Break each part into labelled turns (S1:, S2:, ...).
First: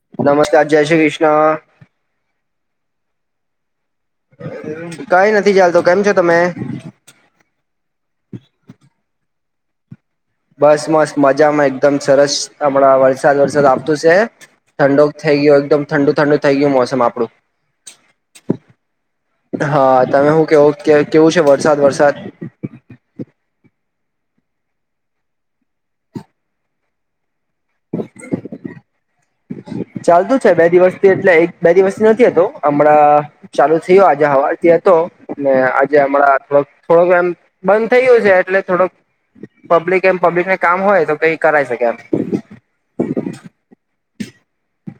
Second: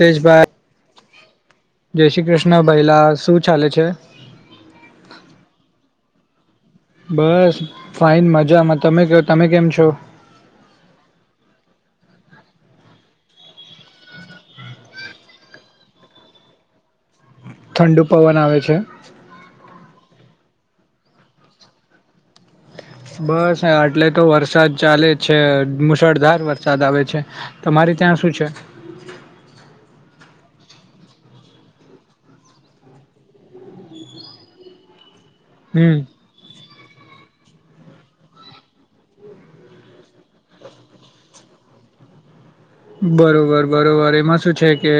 S1: [unintelligible]
S2: નમસ્કાર જય શ્રી
S1: શભાઈ
S2: કૃષ્ણ
S1: જય શ્રી કૃષ્ણ ભહેલા શું ચાલે છે,
S2: કઈ નથી ચાલતો કેમ છો તમે?
S1: બસ ફાઈન મજામાં તમે ક તમે કેમ છો?
S2: બસ મસ મજામાં એકદમ સરસ હમણાં વરસાદ વરસાદ આવત છે ઠંડોક થ થઈ ગયું એકદમ ઠંડુ ઠંડ થ ગયું મોસમ આપડું.
S1: ઠંડુ પવન આવે છે?
S2: ઓકે ઓકે કેવું છે વરસાદ વરસાદ?
S1: [inaudible] બસ આટલે તો વરસાદ ચાલે છે મુશળધાર વરસાદ આવે છે. તમારે ત્યાં શું છે?
S2: ચાલતું છે બે દિવસથી એટલે એક બે દિવસથી નથીતો હમણાં ચાલુ થયો આજે હવા રથી હતો ને આજે
S1: હમ
S2: હમણાં થોડક થોડોક એમ બંધ થયું છે એટલે થોડોક પબ્લિક એમ પબ્લિકને કામ હોય તો કઈ કરાય શકે એમ.
S1: બરોબર બરોબર. એમાં શું છે કે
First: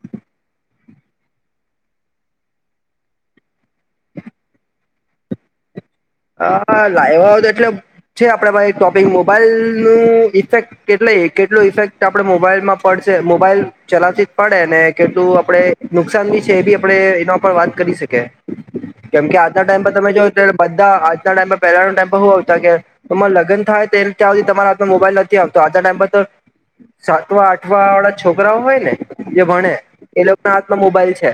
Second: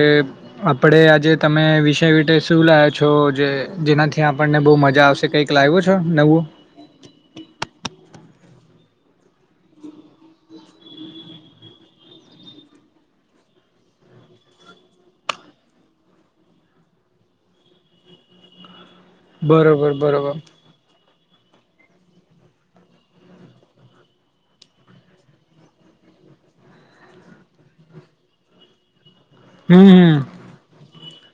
S1: આપણે આજે તમે વિષય [inaudible] શું લાવો છો જે જેનાથી આપણને બઉ મજા આવશે કઈક લાવ્યું?
S2: હા લાવવા તો એટલે છે આપડ ભાઈ તોપિક મોબાઈલ ન ઇફેક્ટ કેટલા કેટલો ઇફેક્ટ આપણે મોબાઈલમાં પડશે મોબાઈલ ચલાવતી જ પડે ને કેટલું આપણે નુકસાન બી છે એ બી આપે એના પર વાત કરી શકે. કેમ કે આજના ટાઈમ
S1: બરોબર
S2: પર તમે જો
S1: બરોબર
S2: ત્યારે આજના ટાઈમાં પહેલા ટાઈમ હું આવતા કે તમારે લગન થાય તો ત્યાં સુધ તમારા હામાં મોબાઈલ નથી આવતો. આજ તો સાતવા આઠવા વાળા છોકરાઓ હોય ને જે ભણે
S1: હમ હમ
S2: એ લોકો ના હાથમાં મોબાઈલ છે.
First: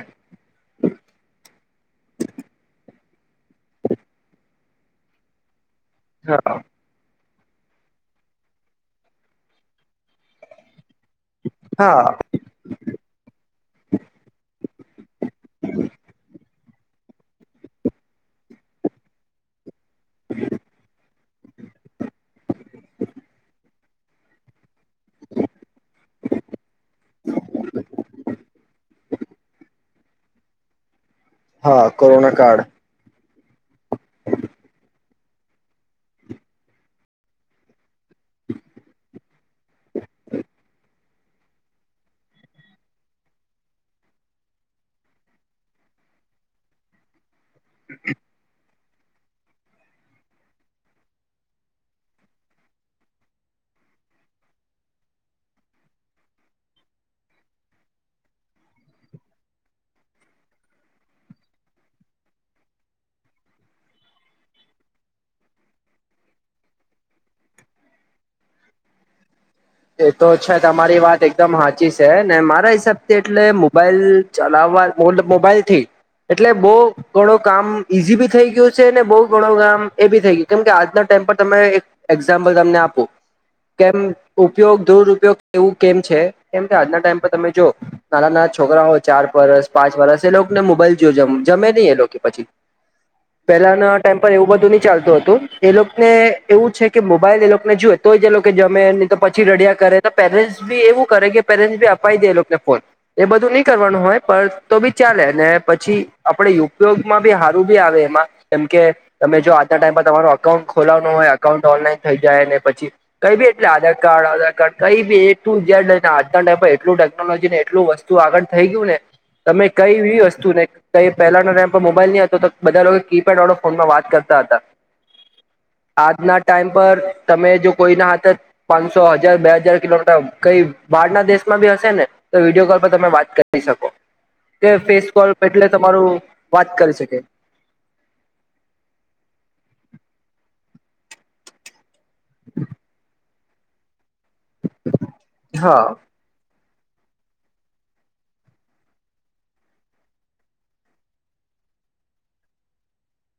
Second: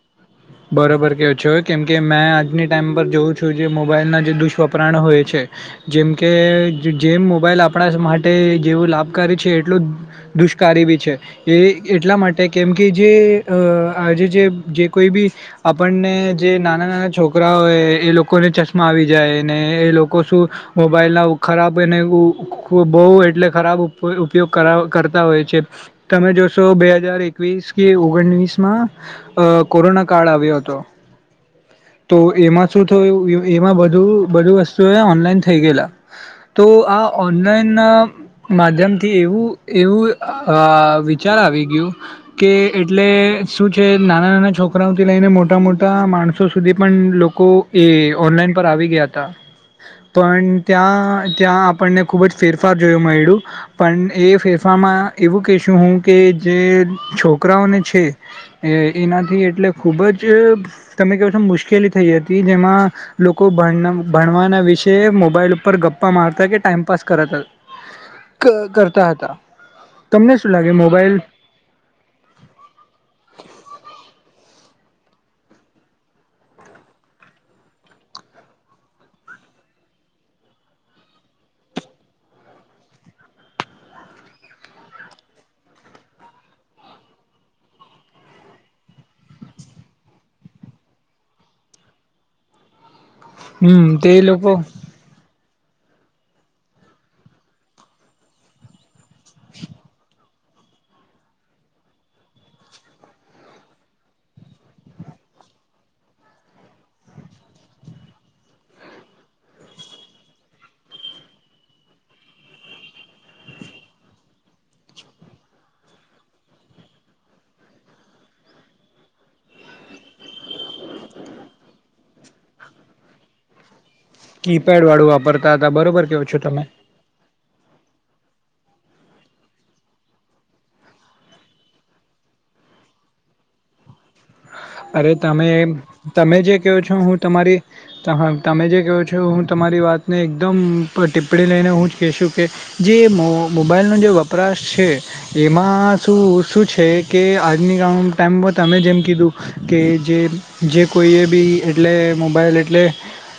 S1: બરોબર કેવ છે કેમ કે મેં આજની ટાઈમ પર જોઉં છું જે મોબાઈલ ના જે દુષ્વપરાણ હોય છે જેમકે
S2: હા
S1: જેમ મોબાઈલ આપણા માટે જેવું લાભકારી છે એટલું દુષ્કારી બી છે. એ એટલા
S2: હા
S1: માટે કેમ કે જે આજે જે કોઈ બી આપણને જે નાના-નાના છોકરા હોય એ લોકોને ચશ્મા આવી જાય ને એ લોકો શું મોબાઈલ ના ખરાબ એને બહુ એટલે ખરાબ ઉપ ઉપયોગ કરાવ કરતા હોય છે તમે જોશો બે હજાર એકવીસ કે ઓગણીસમાં કોરોના કાળ આવ્યો હતો.
S2: હા
S1: તો
S2: કોરોના કાળ
S1: એમાં શું થયું એમાં બું બધું વસ્તુ ઓનલાઈન થઈ ગયેલા. તો આ ઓનલાઈન માધ્યમ થી એવું એવું [unintelligible] ચાલ આવી ગયું કે એટલે શું છે નાના-નાના છોકરા ઓથી લઈને મોટા મોટા માણસો સુધી પણ લોકો એ ઓનલાઈન પર આવી ગયા હતા. પણ ત્યાં ત્યાં આપણને ખુબ જ ફેરફાર જોયો મળડું પણ એ ફેર ફારમાં એવું કહેશું હું કે જે છોકરાઓને છે એનાથી એટલે ખૂબ જ તમે ક છો મુશ્કેલી થઈ હતી જેમાં લોકો ભણ ભણવાના વિશે મોબાઈલ ઉપર ગપ્પા મારતા કે ટાઈમપાસ કરત કરતા હતા.
S2: એ તો
S1: તમને શું
S2: છે
S1: લાગે
S2: તમારી
S1: મોબાઈલ
S2: વાત એકદમ હાચી છે ને મારા હિસાબથી એટલે મોબાઈલ ચલાવાલ મોબાઈલથી એટલે બહુ ગણો કામ ઈઝી બી થઈ ગયું છે ને બહુ ગણું કામ એ બી થઈ ગયું કેમ કે આજના ટાઈમે પર તમે એક એક્ઝામ્પલ તમને આપો કેમ ઉપયોગ દુરપયોગ એવું કેમ છે? કેમ કે આજના ટાઈમ પર તમે જો નાના નાના છોકરાઓ ચાર વરસ પાંચ વરસ એ લોકોને મોબાઈલ જો જમે નહી એ લોકો પછી.
S1: [unintelligible]
S2: પહેલાના
S1: તે
S2: ટાઈમ પર એવું
S1: લોકો
S2: બધું ની ચાલતું હતું. એ લોકોને એવું છે કે મોબાઈલ એ લોકોને જોુએ તોય જે લોકો જમે નહી તો પછી રડિયા કરે. તો પેરેન્ટ બી એવું કરે કે પેરેન્ટ બી અપાઈ દે એને ફોન એ બધું નહી કરવાનું હોય તો બી ચાલે ને પછી આપણે ઉપયોગમાં બી હારું બી આવે એમાં કેમ કે તમે જો આ ટાઈમ તમારો અકાઉન્ટ ખોલાવનું હોય અકાઉન્ટ ઓનલાઈન થઈ જાય ને પછી કઈ બી એટલે આધાર કાર્ડ આધાર કાર્ડ કઈ બી એ ટુ ઝેડના, આજના ટાઈમ એટલું ટેકનોલોજી ને એટલું વસ્તુ આગળ થઈ ગયું ને તમે કઈ એવી વસ્તુ ને કઈ પહેલા ના ટાઈમ પર મોબાઈલ નહી હતો તો બધા લોકો કીપેડ વાળો ફોનમાં વાત કરતા હતા.
S1: કીપેડ વાળું વાપરતા હતા બરોબર કેવો છો
S2: આજના
S1: તમે
S2: ટાઈમ પર તમે જો કોઈના હાથે પાંસો હજાર બે હજાર કિલોમીટર કઈ બહાર ના દેશમાં ભી હશે ને તો વિડીયો કોલ પર તમે વાત કરી શકો. કે ફેસ
S1: અરે
S2: કોલ
S1: તમે
S2: એટલે
S1: એમ
S2: તમારું
S1: તમે જે
S2: વાત
S1: કયો છો
S2: કરી
S1: હું
S2: શકે
S1: તમારી ત તમે જે કહ્યો છો એ હું તમારી વાત ને એકદમ ટીપ્પણી લઈને હું જ કહેશું કે જે મો મોબાઈલનો જે વપ પરાશ
S2: હા
S1: એમાં શું શું છે કે આજની આમ ટાઈમમાં તમે જેમ કીધું કે જે-જે કોઈએ બી એટલે મોબાઈલ એટલે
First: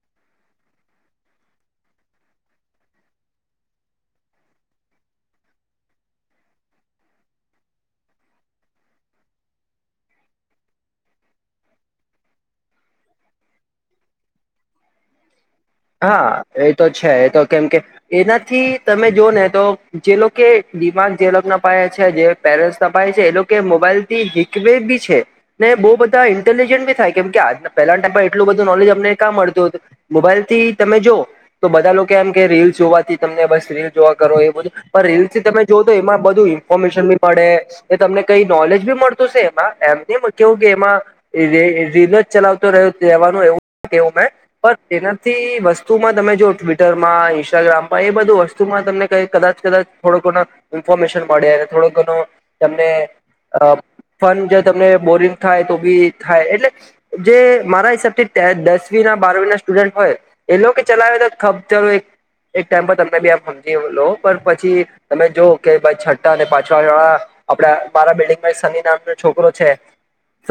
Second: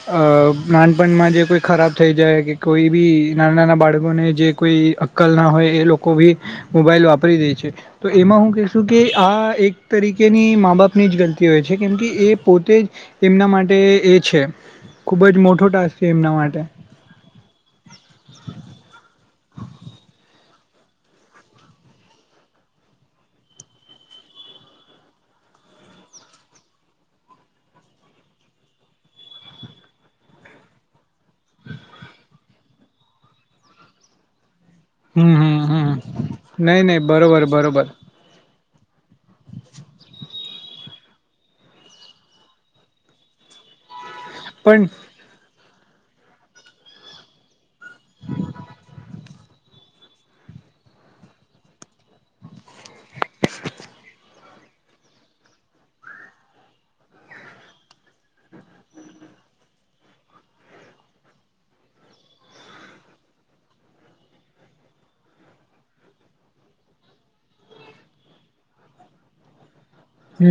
S1: અહ નાનપણમાં જે કોઈ ખરાબ થઈ જાય કે કોઈ બી નાના-નાના બાળકોને જે કોઈ અક્કલ ના હોય એ લોકો ભી મોબાઈલ વાપરી દે છે, તો એમાં હું કશું કે આ એક તરીકેની મા બાપ ની જ ગલતી હોય છે, કેમ કે એ પોતે જ એમના માટે એ છે ખૂબ જ મોટ
S2: હા એ તો છે. એ તો કેમ કે એનાથી તમે જોઓ ને તો જે લોકએ દિમાગ જે લોકના પાહે છે જે પેરેન્ટસના ષાહે છે એ લોકે મોબાઈલ થી [unintelligible] [unintelligible] છે ને બહુ બધા ઇન્ટેલિજન્ટ બી થાય કેમ કે આજના પહેલાના ટાઈમમાં એટલું બધું નોલેજ અમને કા મળત ળતું હતું. મોબાઈલ થી તમે જોઓ તો બધા લોકો એમ કે રીલ્સ જોવાથી તમને બસ રીલ જોવા કરો એ બધું પણ રીલ્સ
S1: હમ
S2: થી
S1: હમ
S2: તમે જોવ તો એમાં
S1: હમ
S2: બધું
S1: નહી નહી
S2: ઇન્ફોર્મેશન બી
S1: બરોબર
S2: મળે,
S1: બરોબર
S2: એ તમને કઈ નોલેજ બી મળત તું સે એમાં [unintelligible] કેવું કે એમાં રી રીલ જ ચલાવતો રહેવું કહેવાનું એવું કેવું મેં પણ તેના થી વસ્તુમાં તમે જુઓ ટ્વિટર માં, ઇન્સ્ટાગ્રામમાં એ બધું વસ્તુમાં તમને કી કદાચ કદાચ થોડો ઘનો ઈન્ફોર્મેશન મળે અને થોડો ઘણો તમને અહ ફન જો તમને બોરિંગ થાય તો બી થાય એટલે જે મારા હિસાબથી ટે દસવી બારવી ના સ્ટુડન્ટ હોય એ લોકો એ ચલાવે [unintelligible] એક ટાઈમ પર તમને બી આમ હમજી લો પણ પછી તમે જોઓ કે ભાઈ પાચમાં અને છઠ્ઠા [unintelligible] આપડા મારા બિલ્ડિંગમાં એક સની નામનો છોકરો છે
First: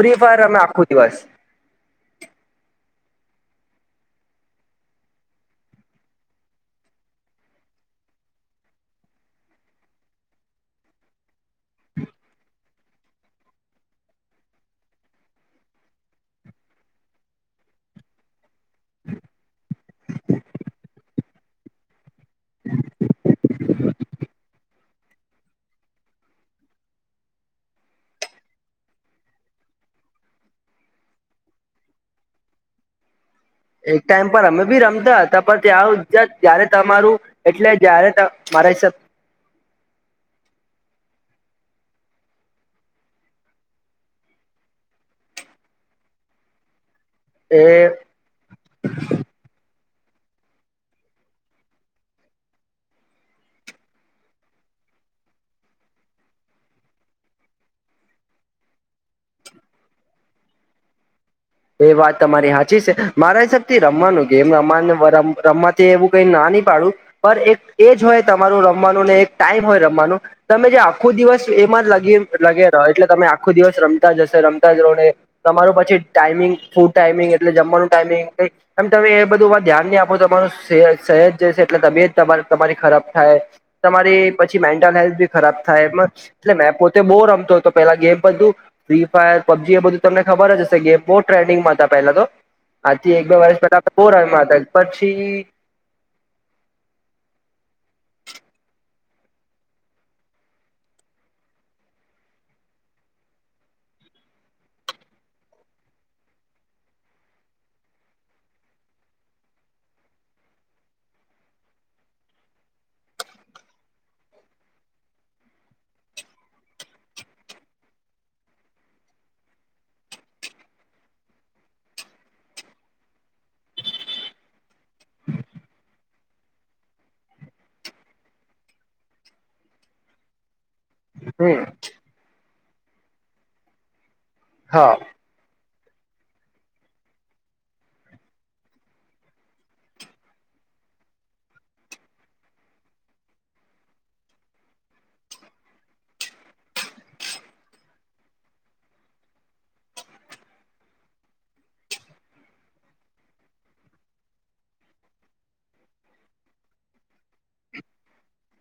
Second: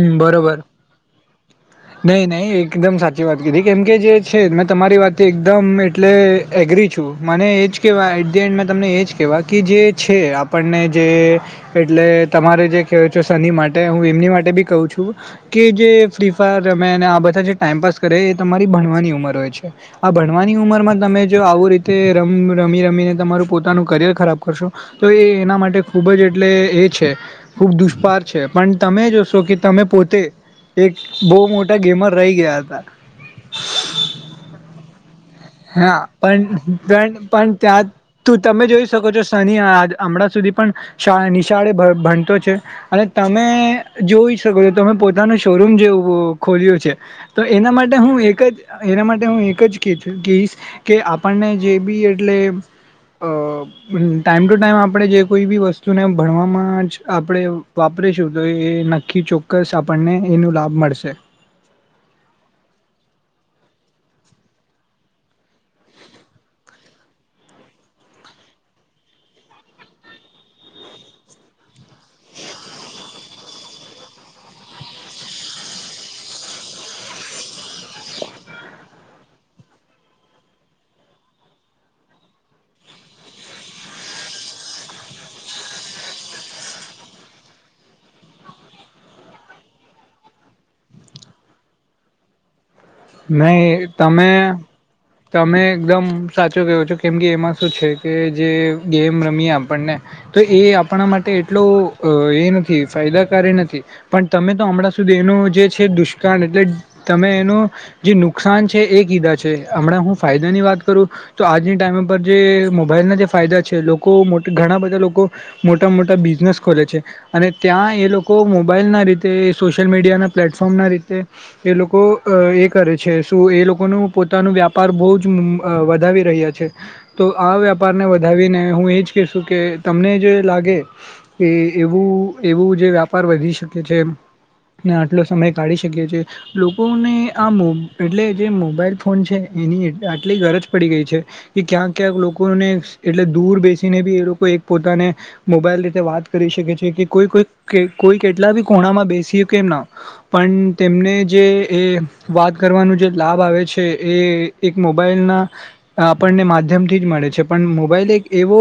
S2: ફ્રી ફાયર
S1: બરોબર.
S2: રમે આખો દિવસ
S1: નહી, નહી એકદમ સાચી વાત કીધી. કેમ કે જે છે મેં તમારી વાત એકદમ એટલે એગ્રી છું મને એજ કેહેવાય. એટ ધી એન્ડ તમને એજ કેવા કે જે છે આપણને જે એટલે તમારે જે કહ્યો છો સનિ મા ટે હું એમની [unintelligible] ટે બી કહું છું કે જે ફ્રી ફાયર રમે અને આ બધા જે ટાઈમપાસ કરે એ તમારી બણવાની ઉમર હોય હોય છે. આ ભણવાની ઉમરમાં તમે જો આવું રીતે રમ રમી-રમી ને તમે પોતાનું કરિયર ખરાબ કર રો છો તો એ એના માટે ખૂબ જ એટલે એ છે ખૂબ દુષ્પાર છે, પણ તમે જો તોકે તમે પોતે એક બહુ મોટા ગેમર રહી ગયા હતા
S2: એક ટાઈમ પર અમે બી રમતા હતા પણ
S1: હા
S2: ત્યાં ત્યારે તમારું
S1: પણ-પણ-પણ
S2: એટલે
S1: ત્યાં
S2: જયારે
S1: તું તમે
S2: મારા
S1: જોઈ
S2: હિસાબ
S1: શકો છો શનિ [unintelligible] હમણાં સુધી પણ શા નિશાળે બ ભણતો છે અને તમે જોઈ શકો છો તમ પોતાનું શોરૂમ જે ખોલ્યું છે તો એના
S2: એ
S1: માટે હું એક જ એના માટે હું એક જ કઈશ કે આપણને જે બી એટલે અહ ટાઈમ ટુ ટાઈમ આપણે જે કોઈ બી વસ્તુને ભણવામાં જ આપણે વાપ રીશું તો એ નક્કી ચોક્કસ આપણને એનો લાભ મળશે.
S2: એ વાત તમારી હાચી સે. મારા હિસાબથી રમવાનું, ગેમ રમવા [unintelligible] થી એવું કઈ ના ની પાડુ, પણ એક એજ હોય તમારું રમવાનું, ને એક ટાઈમ હોય રમવાનું. તમે જે આખો દિવસ એમાં જ લાગી લગે રહો એટલે તમે આખો દિવસ રમતા જ હશો, રમતા જ રહો ને તમારું પછી ટાઈમિંગ, ફૂડ ટાઈમિંગ એટલે જમવાનું ટાઈમિંગ [inaudible] એમ તમે એ બધુંમાં ધ્યાન નહી આપો તમારો સે હેત જશે એટલે તબિયત તમાર તમારી ખરાબ થાય હે. તમારી પછી મેન્ટલ હેલ્થ બી ખરાબ થાય એટલે મેં પોતે બહુ રમતો તો પેલા, ગેમ બધું ફ્રી ફાયર, પબજી એ બધું તમને ખબર જ હશે ગેમ. બોવ ટેર્ડિંગમાં હતા પેલા તો આજથી એક બે વર્ષ પેલા
S1: નહી
S2: બહુ
S1: તમે
S2: રમ્યા હતા પછી
S1: તમે એકદમ સાચો કેવો છો કેમ કે એમાં શું છે કે જે ગેમ રમીએ આપણને તો એ આપણા માટે એટલો એ નથી [unintelligible] નથી પણ તમે તો હમણાં સુધી એનું જે છે દુષ્કાળ એટલે તમે એનું જે નુકસાન છે એ કીધા છે હમણાં હું ફાયદાની વાત કરું તો આજની ટાઈમ પર જે મોબાઈલ ફાયદા છે લોકો ઘણા બધા લોકો મોટા મોટા બિઝનેસ ખોલે છે અને ત્યાં એ લોકો મોબાઈલના રીતે એ સોશિયલ મીડિયાના પ્લેટફોર્મના રીતે એ લોકો એક કરે છે શું એ લોકોનું પોતાનો વ્યાપાર બહુ જ વધાવી રહ્યા છે તો આ વેપારને વધાવીને હું એ જ કહેશું કે તમને જે લાગે કે
S2: હમ
S1: એવું એવું જે વ્યાપાર વધી શકે છે
S2: હા
S1: ને આટલો સમય ટાળી શકીએ છીએ લોકોને આ મો એટલે જે મોબાઈલ ફોન છે એની આટલી ગરજ પડી ગઈ છે કે ક્યાંક ક્યાંક લોકો દૂર બેસીને બી એ લોકો એક પોતાને મોબાઈલ રીતે વાત કરી શકે છે કે કોઈ કોઈ કોઈ કેટલા બી ખુણામાં બેસી કે એમ ના પણ તેમને જે એ વાત કરવાનું જે લાભ આવે છે એ એક મોબાઈલ ના આપણને માધ્યમ થી જ મળે છે પણ મોબાઈલ એક એવો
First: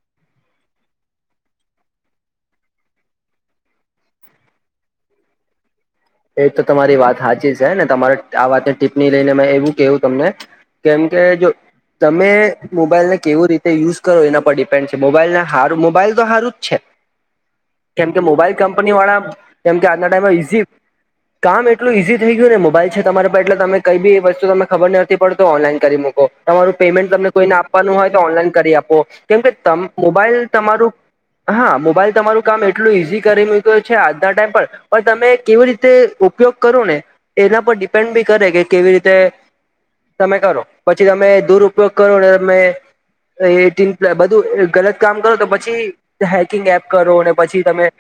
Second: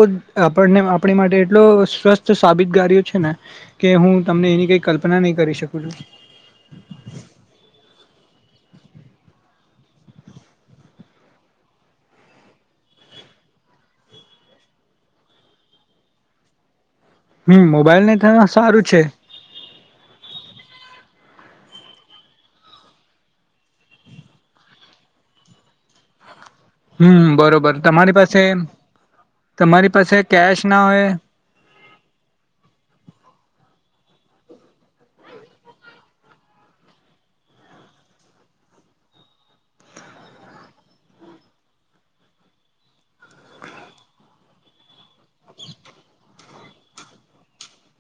S1: આપણને આપણી માટે એટલો સ્વસ્થ સાબિત કર્યો છે ને કે હું તમને એની કઈ કલ્પના નહી કરી શકું છું
S2: એ તો તમારી વાત હાચી જ છે ને તમારે આ વાતની ટીપ્પણી લઈને મે એવું કેવું તમને કેમ કે જો તમે મોબાઈલને કેવું રીતે યુઝ કરો એના પર ડિપેન્ડ છે મોબાઈલ ને હ મોબાઈલ તો હારું જ છે
S1: હમ મોબાઈલ
S2: કેમ
S1: ને
S2: કે
S1: થ
S2: મોબાઈલ
S1: સારું
S2: કંપની
S1: છે
S2: વાળા કેમકે આજના ટાઈમમાં ઈઝી કામ એટલું ઈઝી થઈ ગયું ને મોબાઈલ છે તમારે એટલે તમે કઈ બી વસ્તુ ખબર નથી પડતો ઓનલાઈન કરી મૂકો તમારું પેમેન્ટ તમને
S1: હમ
S2: કોઈને
S1: બરોબર
S2: આપવાનું હોય
S1: તમારી
S2: તો
S1: પાસે
S2: ઓનલાઈન કરી આપો કેમ કે
S1: તમારી પાસે
S2: મોબાઈલ
S1: કેશ ના
S2: તમારું
S1: હોય
S2: હા મોબાઈલ તમારું કામ એટલું ઈઝી કરી છે આજના ટાઈમ પણ તમે કેવી રીતે ઉપયોગ કરો ને એના પર ડિપેન્ડ બી કરે કે કેવી રીતે તમે કરો પછી તમે દુર ઉપયોગ કરો ને તમે એ બધું ગલત કામ કરો તો પછી હેકિંગ એપ કરો પછી તમે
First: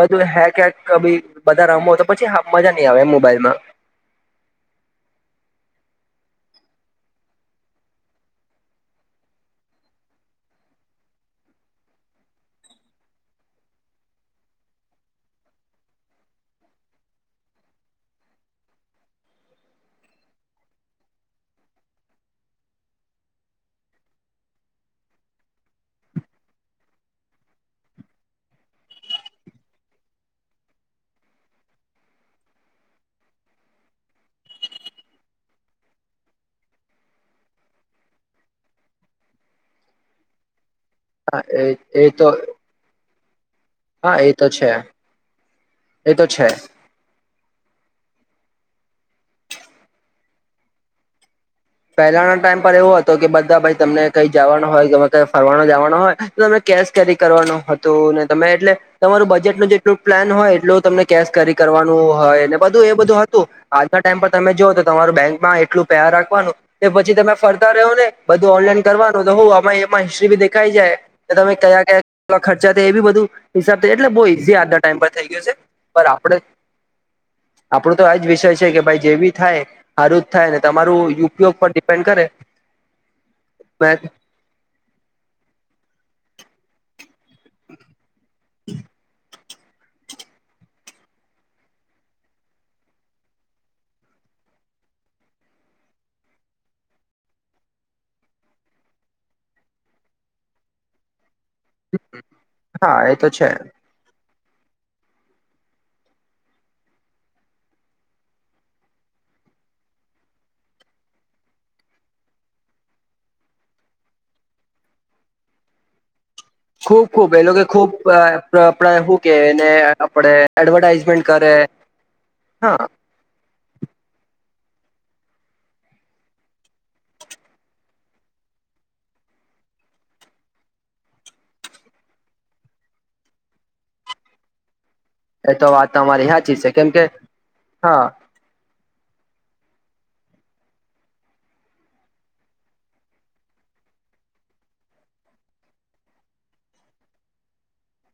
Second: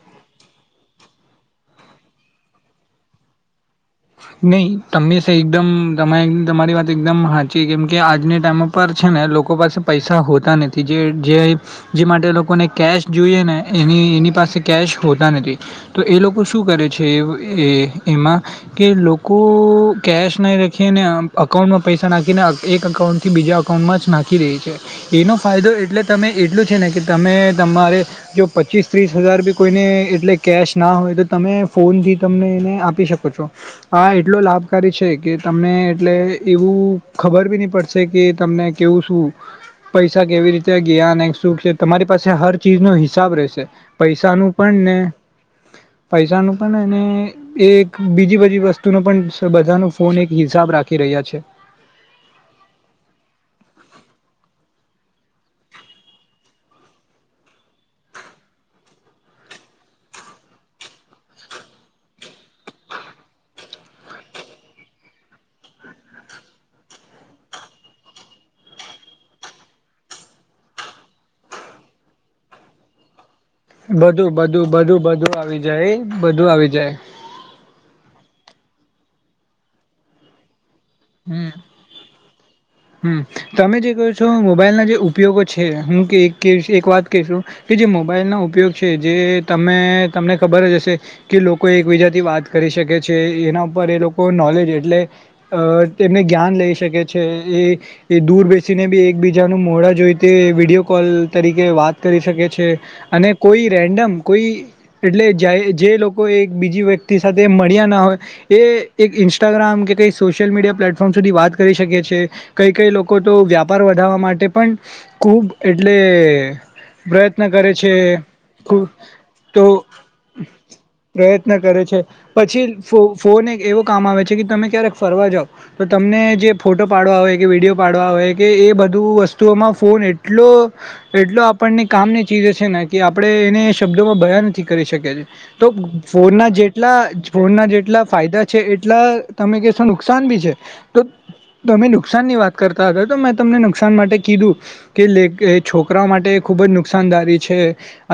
S2: બધું હેક હેક બધા રમો તો પછી મજા નઈ આવે એમ મોબાઈલમાં
S1: નહી તમમે છે એકદમ તમે તમારી વાત એકદમ સાચી કેમ કે આજના ટાઈમ પર છે ને લોકો પાસે પૈસા હોતા નથી જે જે માટે લોકોને કેશ જોઈએ ને એની એની પાસે કેશ હોતા નથી તો એ લોકો શું કરે છે એ એમાં કે લોકો કેશ નહીં રાખીને અકાઉન્ટમાં પૈસા નાખીને એક અકાઉન્ટ થી બીજા અકાઉન્ટ નાખી એનો ફાયદો એટલે તમે એટલો છે ને કે તમે તમારે જો પછી પચીસ ત્રીસ હજાર બી કોઈને એટલે કેશ ના હોય તો તમે ફોનથી તમને એને આપી શકો છો આ એટલો લાભકારી છે કે તમને એટલે એવું ખબર બી નહી પડશે કે તને કેવું શું પૈસા કેવી રીતે જ્ઞાન એક
S2: હા
S1: સુખ
S2: એ
S1: છે તમારી
S2: એ
S1: પાસે
S2: તો
S1: હર ચીજ નો હિસાબ રહેશે
S2: હા એ તો
S1: પૈસાનું
S2: છે
S1: પણ ને
S2: એ તો
S1: પૈસા
S2: છે
S1: નું પણ એક બીજી બાજુ વસ્તુનો પણ બધાનો ફોન એક હિસાબ રાખી રહ્યા છે
S2: પહેલાના ટાઈમ પર એવો હતો કે બધાઈ તમને કઈ જવાનો હોય ફરવાનો જવાનો હોય તો તમે કેશ કેરી કરવાનું હતું તમે એટલે તમારું બજેટ નું જેટલું પ્લાન હોય એટલું તમને કેશ કેરી કરવા હોય બધું એ બધું હતું આજના ટાઈમ પર તમે જો તો તમારું બેંકમાં એટલું [unintelligible] રાખવાનું પછી તમે ફરતા રહો ને બધું ઓનલાઈન કરવાનું તો આમાં એમાં હિસ્ટ્રી બી દેખાઈ જાય તમે ખર્ચા થયા એબી બધું હિસાબ એટલે બહુ
S1: બધું
S2: ઈઝી
S1: બધું
S2: આજના
S1: બધું
S2: ટાઈમ પર થઈ
S1: બધું
S2: ગયો છે
S1: આવી જાય
S2: પર આપણે
S1: બધું આવી જાય
S2: આપડો તો આજ વિષય છે કે ભાઈ જેવી થાય હારું જ થાય ને તમારું
S1: હમ
S2: ઉપયોગ પર ડિપેન્ડ કરે
S1: હમ તમે જે કહો
S2: મેં-
S1: છો મોબાઈલ ના જે ઉપયોગો છે હું કે એક વાત કશું કે જે મોબાઈલનો ઉપયોગ છે જે તમે તમને ખબર જ હશે કે લોકો એકબીજાથી વાત કરી શકે છે એના ઉપર એ લોકો નો કોલેજ એટલે અ એમને જ્ઞાન લઈ શકે છે એ એ દૂર બેસીને બી એકબીજાનું મોડા જોઈ તે વિડીયો કોલ તરીકે વાત કરી શકે છે
S2: હા એ તો
S1: અને
S2: છે
S1: કોઈ રેન્ડમ કોઈ એટલે જાય જે લોકો એક બીજી વ્યક્તિ સાથે મળ્યા ના હોય એ એક ઈન્સ્ટાગ્રામ કે કઈ સોશલ મીડિયા પર પ્લેટફોર્મ સુધી વાત કરી શકીએ છે કઈ કઈ લોકો તો વ્યાપાર વધારવા માટે પણ ખૂબ એ એટલે
S2: ખુબ ખુબ એ
S1: પ્રયત્ન
S2: લોકો કે
S1: કરે
S2: ખુબ
S1: છે
S2: અ આપણા
S1: ખૂબ
S2: હું કેય
S1: તો
S2: એને આપણે એડવર્ટાઈઝમેન્ટ
S1: પ્રયત્ન
S2: કરે.
S1: કરે છે પછી
S2: હા
S1: ફોન એક એવો કામ આવે છે કે તમે ક્યારેક ફરવા જાવ તો તમને જે ફોટો પાડવા હોય, કે વિડીયો પાડવા હોય કે એ બધું વસ્તુઓમાં ફોન એટલો એટલો એટલો આપણને કામની ચીજ છે ને કે આપણે એને શબ્દોમાં બયાન નથી કરી શકતા.
S2: એ
S1: તો
S2: વાત તમારી
S1: ફોનના
S2: સાચી છે કેમ
S1: જેટલા
S2: કે
S1: ફોનના
S2: હા
S1: જેટલા ફાયદા છે એટ એટલા તમે કેશો નુકસા નુકસાન બી છે તો તમે નુકસાન ની વાત કરતા હતા તો મેં તમને નુકસાન માટે કીધું કે એ છોકરા માટે ખુબ જ નુકસાનદારી છે.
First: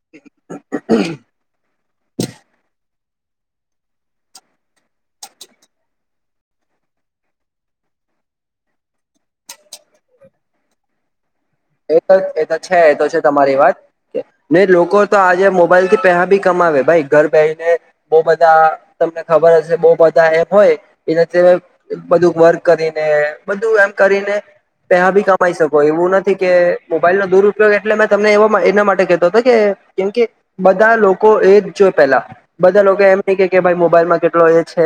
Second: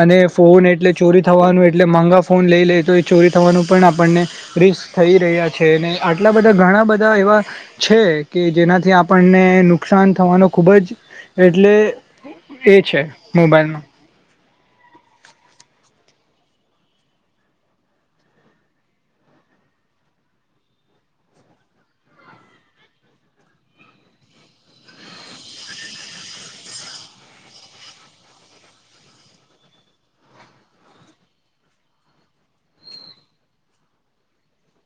S1: અને ફોન એટલે ચોરી થવાનું એટલે મહગા ફોન લઈ લે તો ચોરી થવાનું પણ આપણને રિસ્ક થઈ રહ્યા છે ને આટલા બધા ઘણા બધા એવા છે કે જેનાથી આપણને નુકસાન થવાનો ખુબ જ એટલે
S2: એ તો એ તો છે એ તો છે તમારી વાત ને લોકો તો આજે મોબાઈલ થી પેહા બી કમાવે ભઈ ઘર બેહિને બો બધા તમને ખબર હસે બો બધા એપ હોય એના બધું વર્ક કરીને બધું એમ કરીને પેહા ભી કમાઈ શકો એવું નથી કે મોબાઈલ નો દુરપયોગ એટલે મે તમને એ એના માટે કેતો હતો કે કેમ કે બધા લોકો એ જ જોય પેલા બધા લોકો એમ કેય કે ભાઈ મોબાઈલમાં કેટલો એ છે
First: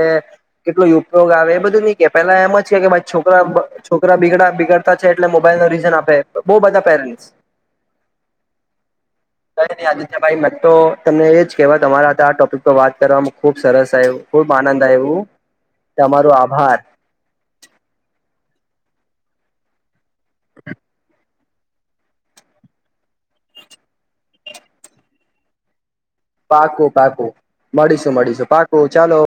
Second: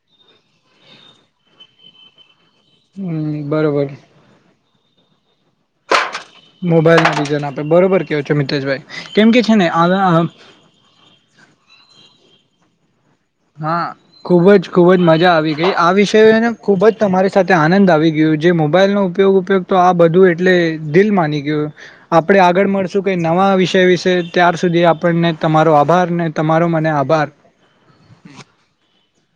S2: કેટલું ઉપયોગ આવે એ બધું ની કેય પેલા એમ જ કે ભાઈ છોકરા
S1: હમ બરોબર
S2: છોકરા બિગડા બીગડતા છે એટલે મોબાઈલ નો રીઝન આપે. બો બધા
S1: મોબાઈલના
S2: પેરેન્ટસ.
S1: રીઝન આપે બરોબર કહો છો મિતેશભાઈ કેમ કે છે ને
S2: કય ની આદિત્યભાઈ મે તો તમને એ જ કેહવા તમારા હાથે આ ટોપિક પર વાત કરવામાં ખુબ
S1: હા
S2: સરસ આવ્યું
S1: ખુબ જ
S2: આનંદ
S1: ખુબ જ
S2: આવ્યું
S1: મજા આવી ગઈ આ
S2: તમારો
S1: વિષયને
S2: આભાર
S1: ખુબ જ તમારી સાથે આનંદ આવી ગીયો. જે મોબાઈલ નો ઉપયોગ ઉપયોગ તો આ બધું એટલે દિલ માની ગીયુ આપડે આગળ મળશું કે નવા વિષય વિશે ત્યાર સુધી આપણને તમારો આભાર ને તમારો
S2: પાકું
S1: મને આભાર
S2: પાકું મળીશું મળીશું પાકું ચાલો.